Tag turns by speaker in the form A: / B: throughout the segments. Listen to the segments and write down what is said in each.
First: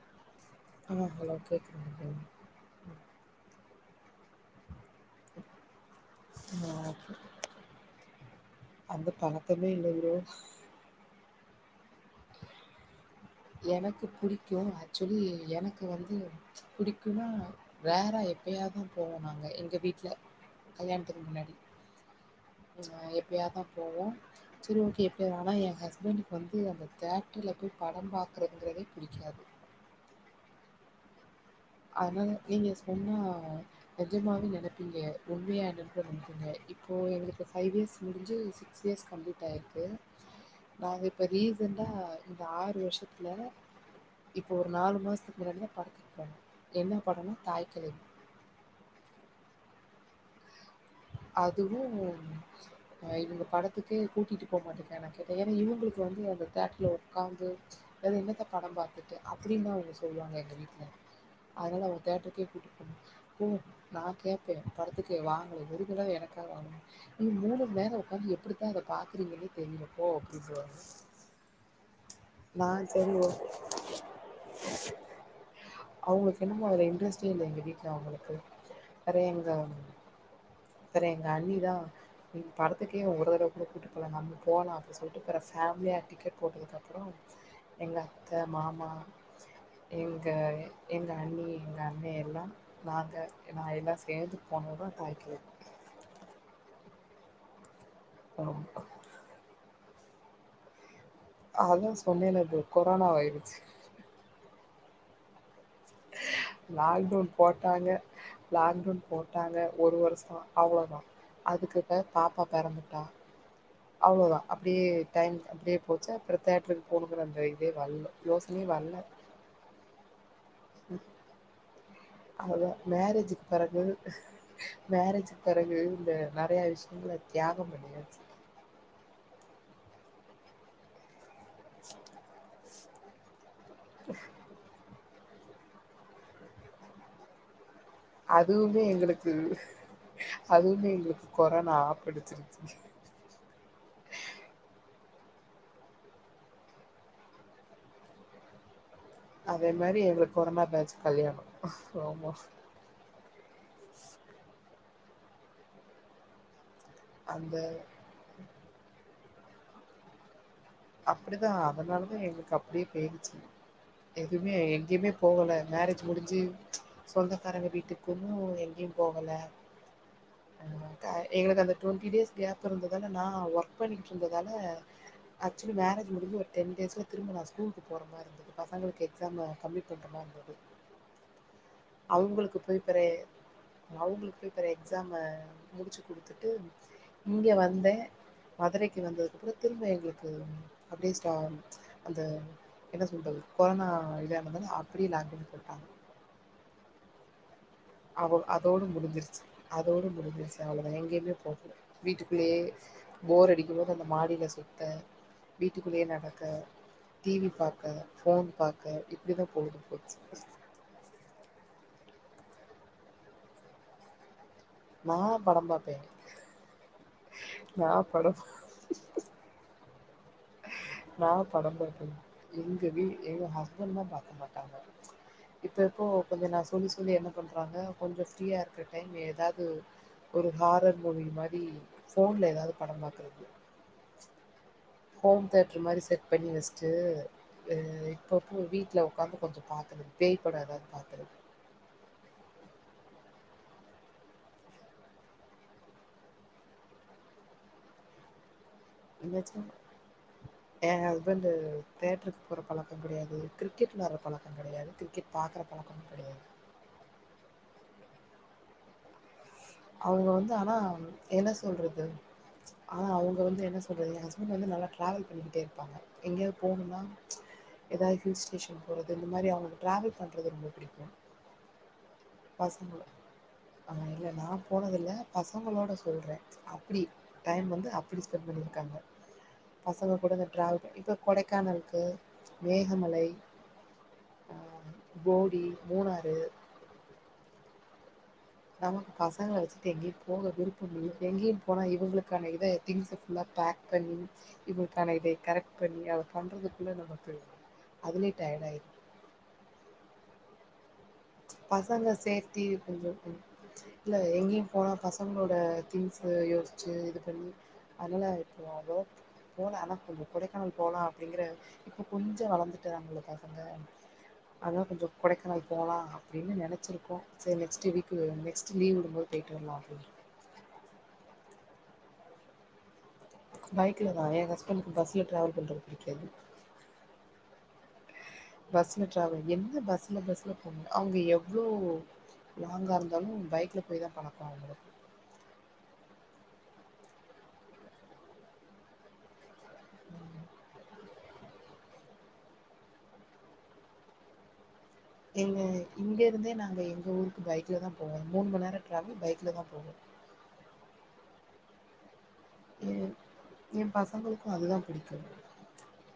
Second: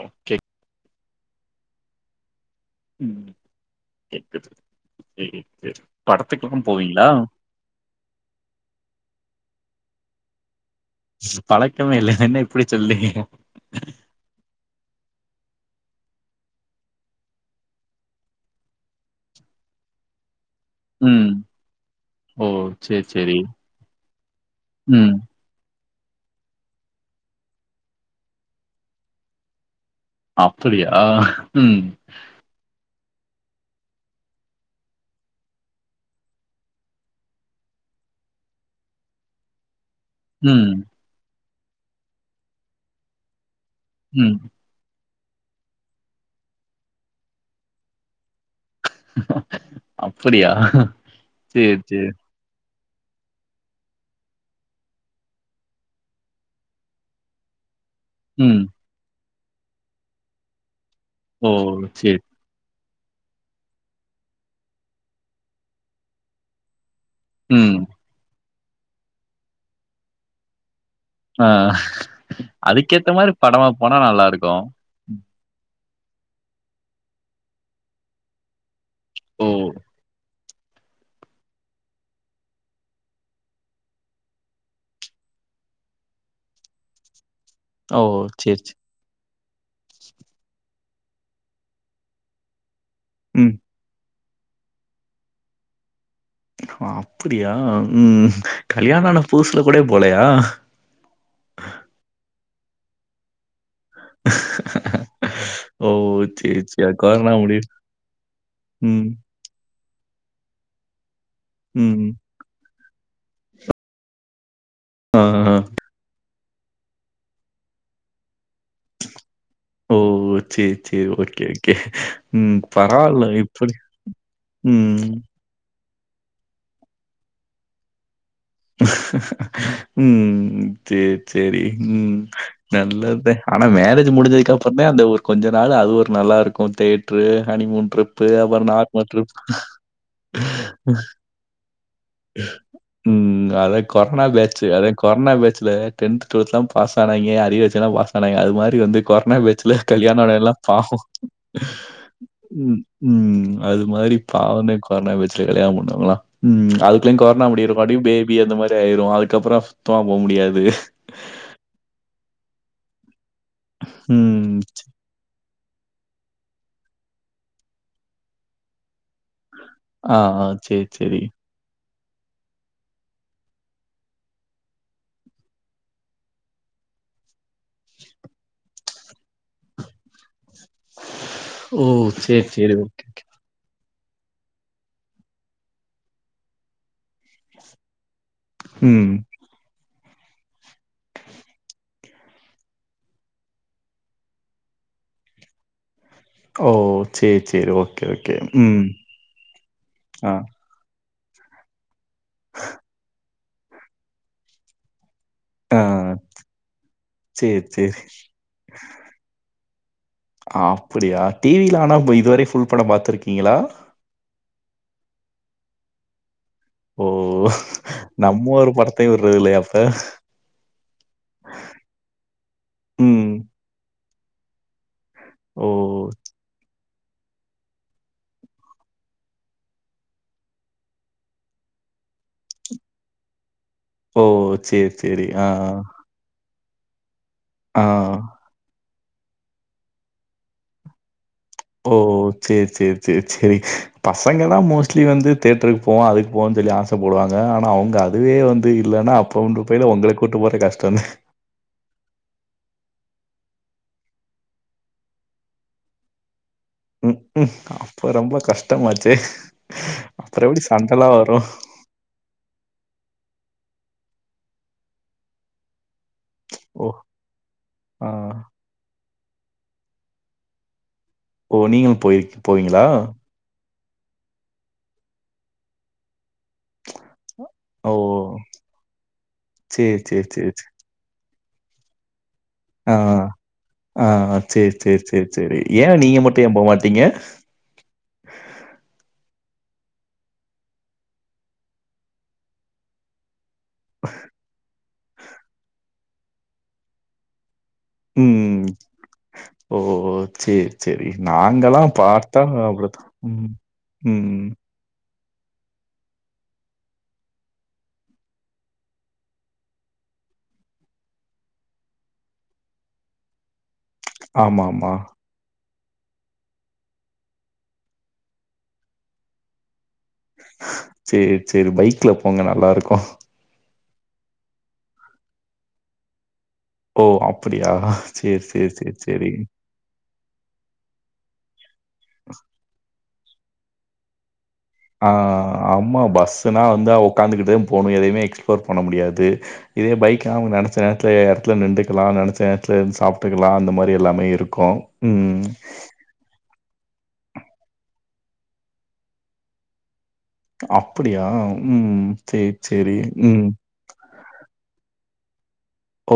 A: Okay
B: ஆமா hello கேக்குது ம்
A: ம் கேக்குது சரி சரி படத்துக்குல்லா
B: ஆ
A: போவீங்களா
B: ஓகே தமிழ் நகுரு
A: பழக்கமே இல்ல என்ன இப்டி சொல்லீங்க
B: எனக்கு புடிக்கும் ஆக்சுவலி எனக்கு வந்து புடிக்கும்னா ரேரா எப்பயாதா போவோ நாங்க எங்க வீட்டுல கல்யாணத்துக்கு
A: ம்
B: முன்னாடி
A: ஓ
B: அ
A: சேரி சேரி
B: எப்படியாதா போவோ சரி ஓகே
A: ம்
B: எப்படி வேனா எ ஹஸ் அப்பனுக்கு வந்து அந்த தேட்டர்ல போய் பட பாக்கறதுங்கிறதே பிடிக்காது
A: அப்படியா ம்
B: அதனால நீங்க ஒன்னா நெஜமாவே நெனைப்பீங்க உண்மையா நப்ப நெனைப்பீங்க இப்போ எங்களுக்கு ஃபைவ் இஸ் ஸ் முடிஞ்சு சிக்ஸ் இயர்ஸ் கம்ப்ளீட் ஆயிருக்கு
A: ம்
B: நாங்க இப்ப ரீசன்டா இந்த ஆறு வருஷத்துல
A: ம்
B: இப்போ ஒரு நாலு மாசத்துக்கு முன்னாடி படத்துக்கு போனோ என்ன படனும் தாய்க்கிழவி
A: அப்படியா சேரி
B: அதுவும்
A: சேரி
B: ஆ இவங்க படத்துக்கே கூட்டிட்டு போகமாட்டேக்கே நான் கேட்டேன் ஏன்னா இவங்களுக்கு வந்து அந்த தேட்டர்ல ஒர்க்காந்து அதாவது என்னத்த
A: ம்
B: படம் பார்த்துட்டு அப்படின்னு தான் அவங்க சொல்லுவாங்க எங்க வீட்ல
A: ஓ
B: அதனால் அவங்க
A: சேரி
B: தேட்டருக்கே கூட்டி நான் கேட்பேன் படத்துக்கு வாங்கல ஒரு தடவ எனக்கா வாங்க நீ மூணு
A: ம்
B: நரம் உட்காந்து எப்படித்தான் இத பாக்குறீங்கன்னே தெரியல போ அப்படிப் பாரு
A: ஆ அதுக்கேத்த மாதிரி
B: ஓகே
A: படமா போனா நல்லா இருக்கு
B: அவங்களுக்கு என்னமோ அதல இன்ட்ரெஸ்டே இல்ல எங்க வீட்ல அவங்களுக்கு வேறைய
A: ஓ
B: எங்க சரி எங்க அண்ணி தா படத்துக்கே ஒரு தடவை கூிட்டு போல நம்ம போனல அப்பின் சொல்லிட்டு பற ஃபேமிலியா டிக்கெட் போட்டதுக்குப்புறம் எங்க
A: ஓ
B: அத்த
A: சேரி சேரி
B: மாமா எங்க எங்க அண்ணி எங்க அண்ணே எல்லா நாங்க
A: ம்
B: நான் எல்லா சேர்ந்து போனது தான் தாய்க்கிளவி
A: அப்படியா ம் கல்யாணான பூசுல கூட போலையா
B: அதான் சொன்னேன ப்ரோ கொரோனா ஆய்டுச்சு
A: [unintelligible] [inaudible] சேரி சேரி
B: லாக்டவுன்
A: கொரோனா முடிய
B: போட்டாங்க லாக்டவுன்
A: ம்
B: போட்டாங்க ஒரு வருஷம் அவ்ளோதா அதுக்கிட்ட
A: ம்
B: பாப்பா பிறந்துட்டா அவ்ளோதா அப்படியே
A: ஆ,
B: டைம்
A: ஆ.
B: அப்படியே போச்சா அப்றம் தியேட்டர் கு போணுங்கிற அந்த இதே வர்ல யோசனையே வர்ல
A: ஓ சரி சரி ஓகே ஓகே ம்.
B: அவ்ளோ தான்
A: பரவால்ல.
B: மேரேஜு
A: இப்படி
B: பறகு
A: ம்,
B: மேரேஜ பறகு இந்த நறைய விஷயங்கள தியாகம் பண்ணியாச்சு
A: ம் சரி சரி ம் நல்லதான் ஆனா மேரேஜ் முடிஞ்சதுக்குப்புறந்த அந்த ஒரு கொஞ்சம் நாள் அது ஒரு நல்லா இருக்கும் தேட்ரு ஹனிமூன் ட்ரிப்பு
B: அதுவுமே
A: அப்புற [unintelligible]
B: எங்களுக்கு
A: ட்ரிப்
B: அதுவுமே எங்களுக்கு கொரோனா ஆப்படிச்சிருச்சு
A: ம் அத கொரோனா பேட்ச்சு அத கொரோனா பேச்சில டென்த டுவல்த்லாம் பாஸ் ஆனங்க அரிய வச்சுலாம் பாஸ் ஆனாங்க அது மாதிரி வந்து கொறனா
B: அதே
A: பேச்சல
B: மாரி
A: கல்யாணோட
B: எங்களுக்கு
A: எல்லாம்
B: கொரோனா பேட்ச்
A: பாவம்
B: கல்யாணோ ஆமா
A: ம் ம் அது மாதிரி பாவனே கொரோனா பேச்சு கல்யாணம் பண்ணாங்களா ம் அது எப்டியு கொர்னா
B: அந்த
A: முடியரது குல்லாடியும் பேபிஅந்த மாரி ஆயிரு அதுக்கப்புறம் சுத்தமா போ முடியாது
B: அப்டிதா அதனாலதா எங்களுக்கு அப்டியே போய்டுச்சு எதுமே
A: ம்.
B: எங்க்யுமே போவல மேரேஜ் முடிஞ்சி சொந்தக் காரங்க வீட்டுக் குன்னு எங்க்யும்
A: ஆ ஆ சேரி சேரி
B: டொண்ட்டி டேஸ் கேப் இருந்ததால நா ஒர்க் பண்ணிட்டுருந்ததால ஆக்சுவலி மேரேஜ் முடிஞ்சி ஒரு டென் டேஸ்ல் திரும்பு நா ஸ்கூலுக்கு போற மாரி இந்தது பசங்களுக்கே எக்ஸாம்ம கம்மி பண்ருந்த இருந்தது
A: ஓ சேரி சேரி ஓகே
B: அவுங்களுக்கு போய் [unintelligible] எக்ஸாம்மு முடிச்சு குடுத்துட்டு இங்கே வந்தே மதுரைக்கு
A: ம்.
B: வந்ததுக்குப்புற திரும்ப எங்க்லு கம் அப்டே ஸ்டாம் அந்த என்ன சொல்றது கொரோனா இல்யா அந்ததானே அப்டியேய் அப்படின்னு சொல்ட்டாங்க
A: ஓ சேச்சு
B: அவவ் அதோடு முடிஞ்சிருச்சு அதோடு
A: ஆ,
B: முடிஞ்சிருச்சு அவ்ளதா எங்கயுமே போகல வீட்டுக்குள்ளே போர் அடிக்கு மோது அந்த மாடில சுத்த
A: ஆ.
B: வீட்லுக்குள்ளேயே நடக்க டிவி
A: சரி, சரி.
B: பாக்க போன் பாக்க இப்டிதா போகுதுங்
A: ஆ அப்படியா டிவில ஆனாவ் இதுவரே ஃபுல் படம் பாத்துருக்கீங்களா
B: நா படம் பாப்பே
A: ஓ நம்மொரு படத்தையு விடுறலையாப்ப
B: நா படம் பாக்கண் எங்க வீ
A: ம்.
B: எங்க ஹஸ்பண்ட் தா பாக்க மாட்டாங்க
A: ஓ!
B: இப்ப எப்போ கொஞ்ச நா சொல்லிஸ் சொல்லி என்ன பண்றாங்க கொஞ்ச ஃப்ரீயா இருக்குற டைம் ஏதாவது ஒரு ஹாரர் மூவி மாதி ஃபோன்ல எதாவது படம் பாக்குறது
A: ஓ சேர்
B: ஹோம் தேட்டர் மாரி செட் பண்ணி வச்சுட்டு
A: ஆ.
B: அ
A: ஆ.
B: இப்பப்போ வீட்ல ஒக்காந்து கொஞ்ச பாக்குது பேய் பட எதாவது பாக்குறது
A: ஓ சேர் சேர் சேர் சேர் பசங்க தா மோஸ்ட்லி வந்து தேட்டருக்கு போவா அதுக்கு போன்ஜ் வெலி ஆசப்படுவாங்க ஆனா அவங்க அதுவே வந்து து இல்லன்னா அப்பொ ஒன்று
B: நிஜமா
A: பயில ஒங்கள கூட்டு போறது
B: எ
A: கஷ்டந்தா
B: எங்கிடயாது கிரிக்கெட்னாற பழக்கங் கெடையாது கிரிக்கெட் பாக்குற பழக்க கெடையாது
A: ம் ம் அப்ப ரொம்ப கஷ்டமாச்சே
B: அவங்க
A: அப்புறம்
B: வந்து
A: எப்படி
B: ஆனா
A: சண்டைலாம் வரும்?
B: என்ன சொல்றது ஆ அவங் போ வந்து என்ன சொல்றது ஏ ஷஸ்பண் வந்து நல்லா ட்ராவல் பண்ணிக்கிட்டே இருப்பாங்க எங்கேயாவ்
A: ஓ!
B: போணுனா
A: ஆ.
B: எதாவ் ஹில் ஸ்டேஷன் போறத் இந்த மாரி அவங்களு ட்ராவல் பண்றது ரொம்ப புடிக்கு
A: ஓ நீங்களு போயிக் போவீங்களா
B: ஆனா இல்ல நா போனதுல்ல பசங்களோட சொல்றே அப்டி டைம் வந்து
A: ஓ!
B: அப்படி ஸ்பெண் பண்ணிருக்காங்க
A: சரி,
B: பசங்க
A: சரி,
B: கூட இந்த
A: சரி, சரி.
B: ட்ராவல் ப இப்போ கொடைக்கானல்க்கு
A: ஆ ஆ ஆ ஆ சேர் சேர் சேர் சரி
B: போடி
A: ஏ நீங்க
B: மூணாறு
A: மட்டு ஏ போமாட்டீங்க [inaudible]
B: நமக் பசங்கள வச்சுட்டு எங்கயு போக விருப்பு இல்லியே எங்கயு போனா இவங்களுக்கான இது திங்ஸ்ஸு ஃபுல்லா பேக் பண்ணி இவுங்க்கான இது கரெக்ட் பண்ணி அத பண்றுதுக்குள்ள நமக்கு அதுலே டயர்ட் ஆயிரு
A: சேர் சரி நாங்கலாம்
B: பசங்க
A: பாத்தா
B: சேஃப்டி
A: வருத்
B: கொஞ்சோ
A: ம் ம் ம்
B: பசங்க்ளோட திங்சு யோசிச்சு இது பண்ணி அதனால்ப் போவா போல ஆனா கொஞ்சோ கொடைக்கானல் போலா அப்டிங்கற இப்ப கொஞ்ச வளந்துட்டுறாங்களு பசங்க அதா
A: ஆமாமா.
B: கொஞ்சோ கொடைக்கனல் போலா அப்டின்னு நெனைச்சிருக்கோ ஸ நெக்ஸ்ட்டு வீக்கு [unintelligible] நெக்ஸ்ட் லீவ் விடும்போத் போய்ட்டு வரலா அப்பின்ற
A: சேர் சரி பைக்ல போங்க நல்லாருக்கு
B: பைக்ல தா எ ஹஸ்பண்க்கு பஸ்ல ட்ராவல் பண்றது பிடிக்காது
A: ஓ அப்படியா சேரி, சேரி, சேரி,
B: பஸ்ல
A: சேரி.
B: டிராவல் என்ன பஸ்ல பஸ்ல போறீங்க அவங்க எவ்ளோ லாங்கா இரு தாலு பைக்ல போய் தா பழக்கொ
A: பின்னால வந்தா ஒக்காந்துக்கிட்டுதே போணு எதையுமே எக்ஸ்ப்ளோர் பண்ண முடியாது இதே பைக்ன்னா அவங்க நெனச்ச நேரத்ல த்ல நிண்டுக்லா நெனைச்ச நேரத்ல இருந்து சாப்ட்டுக்லா அந்த மாரி எல்லாமே இருக்கூ
B: ஏங்க இங்க இருந்தே நாங்க எங்க ஊருக் கு பைக்ல தா போவோ மூணு மண் நேர டிராவல் பைக்ல தா போவோ
A: அப்டியா ம் சேரி,
B: ஏ
A: சேரி. ம்.
B: ஏ பசங்களுக்கு அதுதா பிடிக்கு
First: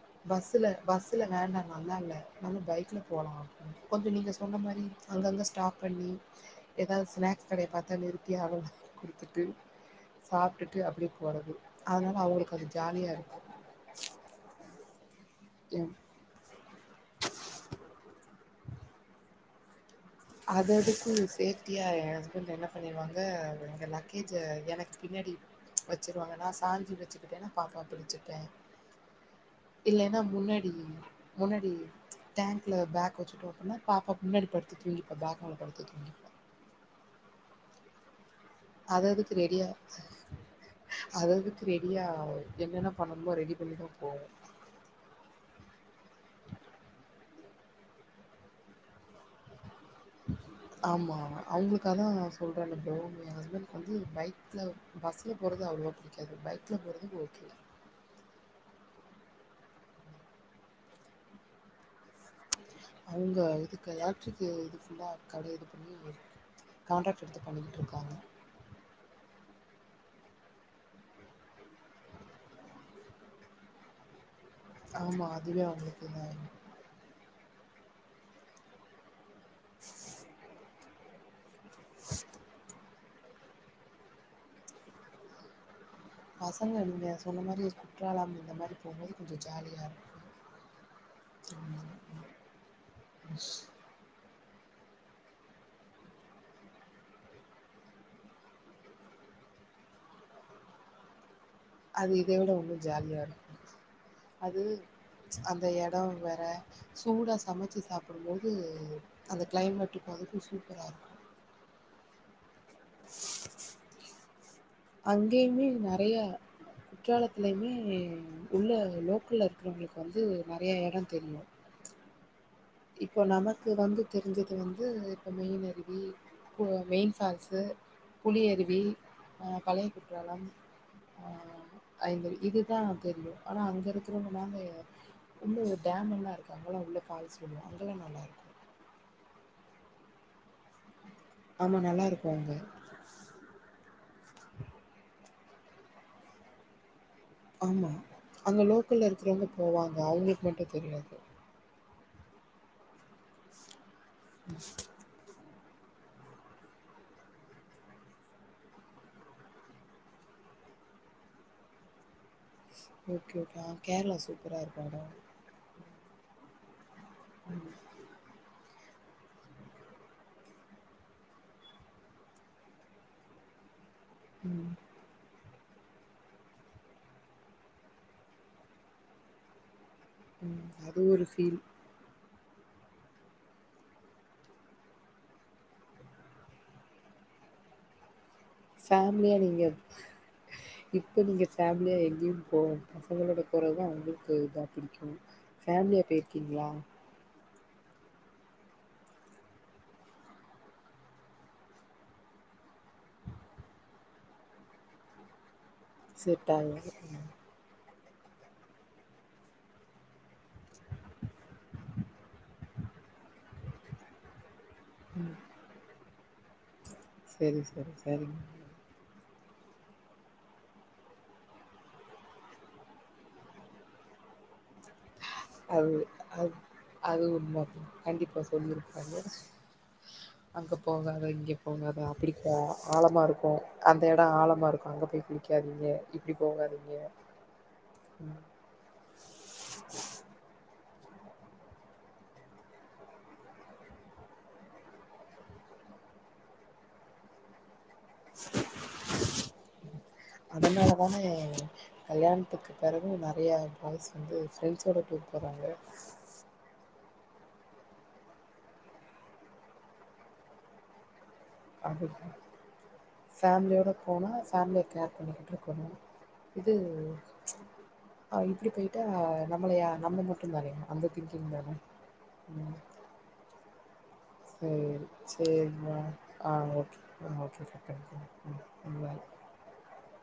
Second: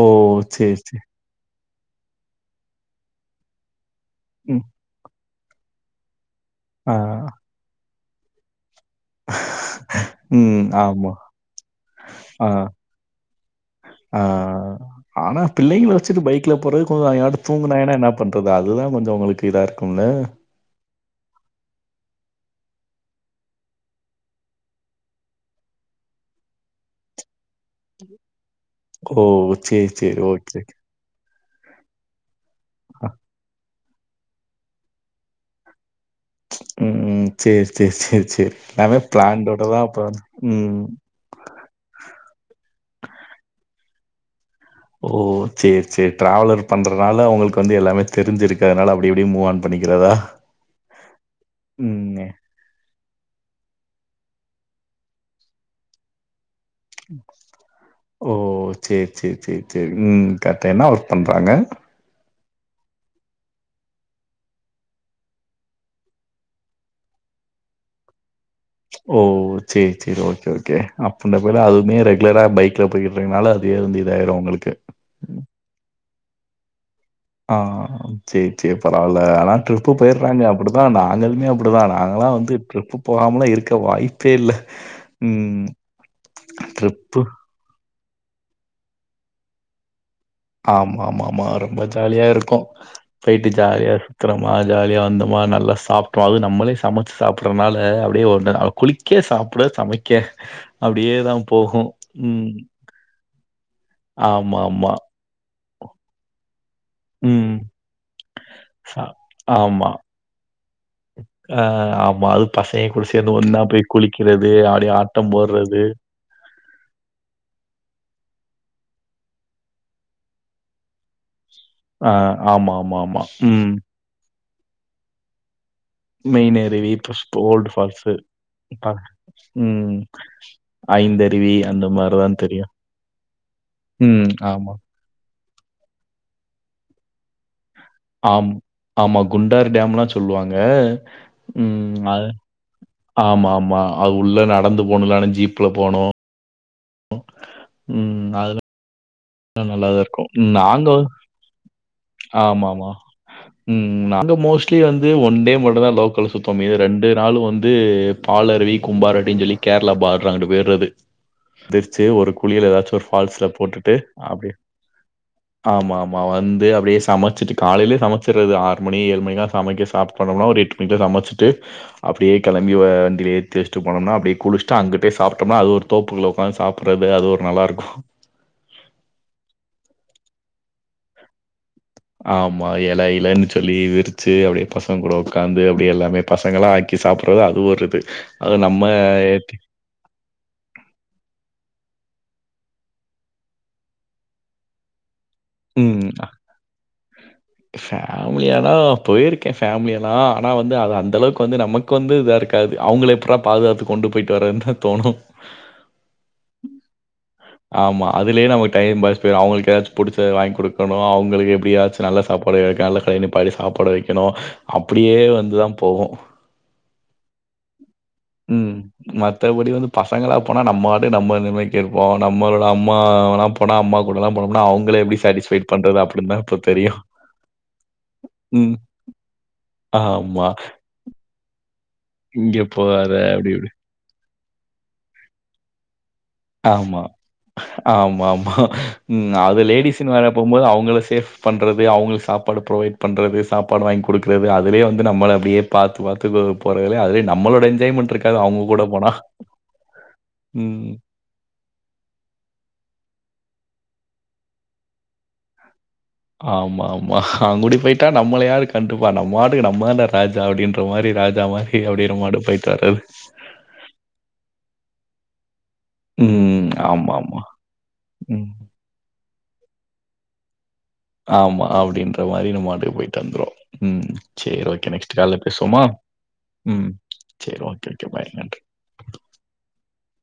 A: ஓ!
B: பஸ்ல
A: சேரி, சேரி.
B: பஸ்ல வேண்டா நல்லா இல்ல நம்ம பைக்ல போலா அப்டினு கொஞ்சொ நீங்க சொன்ன
A: ம்.
B: மாரி அங்கங்க ஸ்டாப் பண்ணி
A: ஆ.
B: ஏதாவது ஸ்நாக்ஸ் கடய பாத்தா நொறுக் கியே அப்டியே குடுத்துட்டு
A: ம்.
B: சாப்ட்டுட்டு அப்டியே
A: ஆமா.
B: வர்றது அதனால
A: ஆ.
B: அவங்களுக்கு அது ஜாலியா இருக்கு
A: ஆ. ஆனா
B: ம்
A: பிள்ளைங்கள வச்சிட் பைக்ல போறது கொஞ்சொ அவெங்க பாட்டுக்கு தூங்குனாங்கன்னா என்னா பண்றது அதுதா கொஞ்சொ ஒங்களுக்கு இதாருக்
B: அத அதுக்கு சேப்ட்டியா ஏ ஹஸ்பெண்ட் என்ன பண்ணிருவாங்க எங்க லக்கேஜ்ஜ எனக்கு பின்னாடி வச்சிருவாங்க நா சாஞ்சி வச்சுக்கிட்டேன்னா பாப்பா புடிச்சிப்பே
A: ஓ! சரி, சரி.
B: இல்லேன்னா
A: ஓகே.
B: முன்னாடி முன்னாடி டேங்க்ல
A: அ.
B: பேக் வச்சுக்குருவாப்ல. பாப்பா முன்னாடி படுத்து தூங்கிருவா. பேக்ல படுத்து தூங்கிருவா.
A: ம் ம் சேர் சேர் சேர் சேர் எல்லாமே பிளான்டோடதா அப்ப ம்
B: அததுக்கு ரெடியா என்னென்ன பண்ணணுமோ ரெடி பண்ணிதா போவோ.
A: ஓ சேர் சேர் டிராவலர் பண்றனால உங்கள்க்கு வந்து எல்லாமே தெரிஞ்சிருக்கு அதனால அப்டி இப்டி மூவ் ஆன் பண்ணிக்கிறதா?
B: ஆமா அவுங்ளுக்கு அதா
A: ம்.
B: சொல்றனே தோ ஏ ஹஸ்பண்க்கு வந்து பைக்ல பஸ்ல போறது அவ்ளவா பிடிக்காது பை
A: ம் ஓ சேர் சேர் சேர் சேர் ம் கர்ட்டு என்னா ஒர்க் பண்றாங்க
B: அவுங்க இதுக்கு எலெக்ட்ரிக்கு இது ஃபுல்லா கட இது பண்ணி கான்ட்ராக்ட் எடுத்து பண்ணிக்கிட்ருக்காங்க
A: ஓ சேர் சேரி ஓகே ஓகே அப்பன் டபுளா அதுவுமே ரெகுலரா பைக்ல போயிர்றனால அ பேருந்து இதாயிரு உங்களுக்
B: ஆமா அதுவே அவுங்குளு
A: ஆ ஆ ஆ சேர் சேர் பரவால்ல ஆனா ட்ரிப்பு போயிர்றாங்க அப்புடிதா நாங்களுமே அ ப்டிதா நாங்கல்லா வந்து ட்ரிப்பு போகாமல்லா இருக்க வாய்ப்பே இல்ல ம்
B: பசங்க நீங்க
A: ட்ரிப்பு
B: சொன்ன மாரி குற்றாலம் இந்த மாரி போம்போது கொஞ்சொ ஜாலியா
A: ஆமாமாமா ரொம்ப
B: ம்
A: ஜாலியா இருக்கு போயிட்டு ஜாலியா சு த்தரமா ஜாலியா வந்தமா நல்லா சாப்ட்டோ அது நம்மளே சமச்சு சாப்ட்றனால அப்டியே ஒன்னு அ குளிக்க குளிக்க சாப்ட சமைக்க அப்டியேதா
B: அது இத விட ரொம்ப ஜாலியாரு
A: ஆமா ஆமா
B: அந்த எடோ வேற சூடா
A: ம்.
B: சமச்சி சாப்புடும்போது
A: சா
B: அந்த கிளைமேட்டுக் அதுக்கு சூப்பராருக்கு
A: க்கா ம்மா அது பசெங்க கூட சேந்து ஒன்னா போய் குளிக்கிறது ஆ
B: அங்கயுமே நெறையா குற்றாலத்திலிமே உள்ள லோக்கல்ல இருக்றவங்களுக்கு வந்து நறையா எடந் தெரியு
A: ஆ ஆமாமாமா ம்
B: இங்கத்து வந்து இப்ப மெயின் அரு
A: மெயின் அருவி ப்ளஸ்ப் ஓல்டு ஃபால்ஸு
B: புலி அருவி
A: ப
B: ஆ பழைய
A: ம்
B: குற்றாலம்
A: ஐந்தருவி அந்த
B: ஆ
A: மாரி
B: இந்த
A: தான் தெரியும்.
B: இதுதா தெரியு ஆனா அங்க இருக்றவங்க
A: ம்.
B: நாங்க எ
A: ஆமா.
B: உள்ள டேம் எல்லாருக்கு அங்கல்லா உள்ள ஃபால்ஸ் [unintelligible] அங்கல்லா
A: ஆம் ஆமா குண்டாறு டேம்லா சொல்லுவாங்க
B: ஆமா
A: ம்
B: நல்லா
A: அது
B: இருக்கு அங்க
A: ஆமா ஆமா அது உள்ள நடந்து போணு இல்லானு ஜீப்ல போணு
B: ஆமா அங்க
A: அதெல்லாம்
B: லோக்கல்ல இருக்றவங்க
A: நல்லா
B: போவாங்க
A: தான் இருக்கும்.
B: அவுங்களுக்கு மட்டு
A: நாங்க
B: தெரியாது
A: ஆமாமா ம் ம் நாங்க மோஸ்ட்லி வந்து ஒன்டே ம ட்டுதா லோக்கல்ல சுத்துவோ மீத ரெண்டு நாளு வந்து பால் அருவி கும்பாரட்டின் சொல்லி கேரளா பாட்ரு அங்குட்டு போய்ர து எந்திர்ச்சு ஒரு குளியல எதாச்சு ஒரு ஃபால்ஸ்ல போட்டுட்டு அப்டியே
B: ப்பராருக்கு அங்கதா
A: ஆமா ஆமா வந்து அப்டியே சமைச்சிட்டு காலைலியே சமைச்சிர்றது ஆ மணி ஏழு மணிக்லா சமைக்க ஸாப்ட் பண்ணம்னா ஒரு எட்டு மணிக்ல சமைச்சிட்டு அப்டியே கெளம்பி வண்டியில ஏத்தி வெச் ட்டு போணம்னா அப்டே
B: ம்,
A: குளிச்ட்டு அங்க பே சாப்ப டமா அது ஒரு தோப்புக்குள்ள ஒக்காந்து சாப்பறது அது ஒரு நல்லாருக்கு
B: ம் அது ஒரு ஃபீல்
A: ஆமா எல இலன் சொல்லி விரிச்சு அப்டே பசங்க கூட உக்காந்து அப்டே எல்லாமே பசங்கள்லா ஆக்கி சா ப்பறது அது ஒரு இது அதுவும் நம்ம
B: ஃபேம்லியா
A: ஏத்தி-
B: நீங்க இப்ப நீங்க ஃபேம்லியா எ ங்கியும் போவோம் பசங்களோட குரல்தா உங்குளுக்கு இதா பிடிக்கும் ஃபேம்லியா போயிர்க்கீங்ளா
A: ஃபேம்லியானா போயிருக்கே ஃபேம்லியெல்லா ஆனா வந்து அது அந்தளவுக்கு வந்து நமக்கு வந்து இதா இருக்காது அவ்ங்கள எப்புட்ரா பாதுகாத்து கொண்டு போயிட்டு வரதுன்தா தோணு
B: செத்தாங்க
A: ஆமா அதுலயே நமக்கு டைம் பாஸ் போயிரு அவுங்களுக்கு எதாச்சு புடிச்சத வாங்கி குடுக்கணு அவுங்களுக்கு எப்டியாச்சு நல்ல சாப்பாடு கால்ல ட்ரைன் நிப்பாட்டி சாப்பாடு வைக்கணு அப்டியே வந்துதா போகு
B: செரி செரி செரிங்
A: ம். மத்தபடி வந்து பசங்களா போனா நம்ம வாட்டு நம்ம நிம்மதிக்கிருப் போ நம்மளோட அம்மாலா போனா அம்மா கூடலா போனம்னா அவ்ங்களே எப்டி
B: அது அ அது உண்ம கண்டிப்பா
A: ம்.
B: சொல்லிருக்காங்க
A: ஆமா.
B: அங்க போகாத இங்க போகாத அப்டிக்க
A: இங்க போகாத
B: ஆழமா இருக்கு
A: அப்படி இப்படி.
B: அந்த எட ஆழ மா இருக்கு அங்க போய் குளிக்காதீங்க இ
A: ஆமா ஆமாம்மா ம் அது லேடிஸ்னு வேற போம்போது அவுங்கள சேஃப் பண்றது அவுங்களுக்கு சாப்பாடு ப்ரொவைட் பண்றது சாப்பாடு வாங்கி குடுக்கிறது அதுலே வந்து நம்மள அப்டியே பாத்து பாத்து போறதுலே அதுலே நம்மளோட என்ஜாய்மெண்ட் இருக்காது அவுங்க கூட போனா ம்.
B: அதனாலதானே கல்யாண்த்துக்கு பெறகு நெறையா பாய்ஸ் வந்து ஃப்ரெண்ட்ஸோட டூர் போறாங்க
A: ஆமாம்மா அவங்ககூடே போய்ட்டா நம்மள யாரு கண்டுப்பா நம்மவாட்டுக்க நம்மதாண்டா ராஜா அப்டின்ற மாரி ராஜ்
B: அது ஃபேம்லியோட போனா ஃபேம்லிய கேர் பண்ணிக்கிட்டு இரு போ
A: ம்.
B: இது
A: ஆமா ஆமா.
B: ஆ
A: ம்.
B: இப்டி போயிட்டா நம் ம்மளயா நம்ம மட்டுந்தானே பா
A: ஆமா அப்டின்ற மாரி நம்மவாட்டுக்க போயிட்டு வந்துருவோ ம் சரி ஓகே.
B: செரி
A: நெக்ஸ்ட் கால்ல பேசுவோமா?
B: சேரிப்பா ஆ
A: ம்.
B: ஓகே ஆ
A: சரி
B: ஓகே
A: பாய். நன்றி.
B: [unintelligible] [inaudible]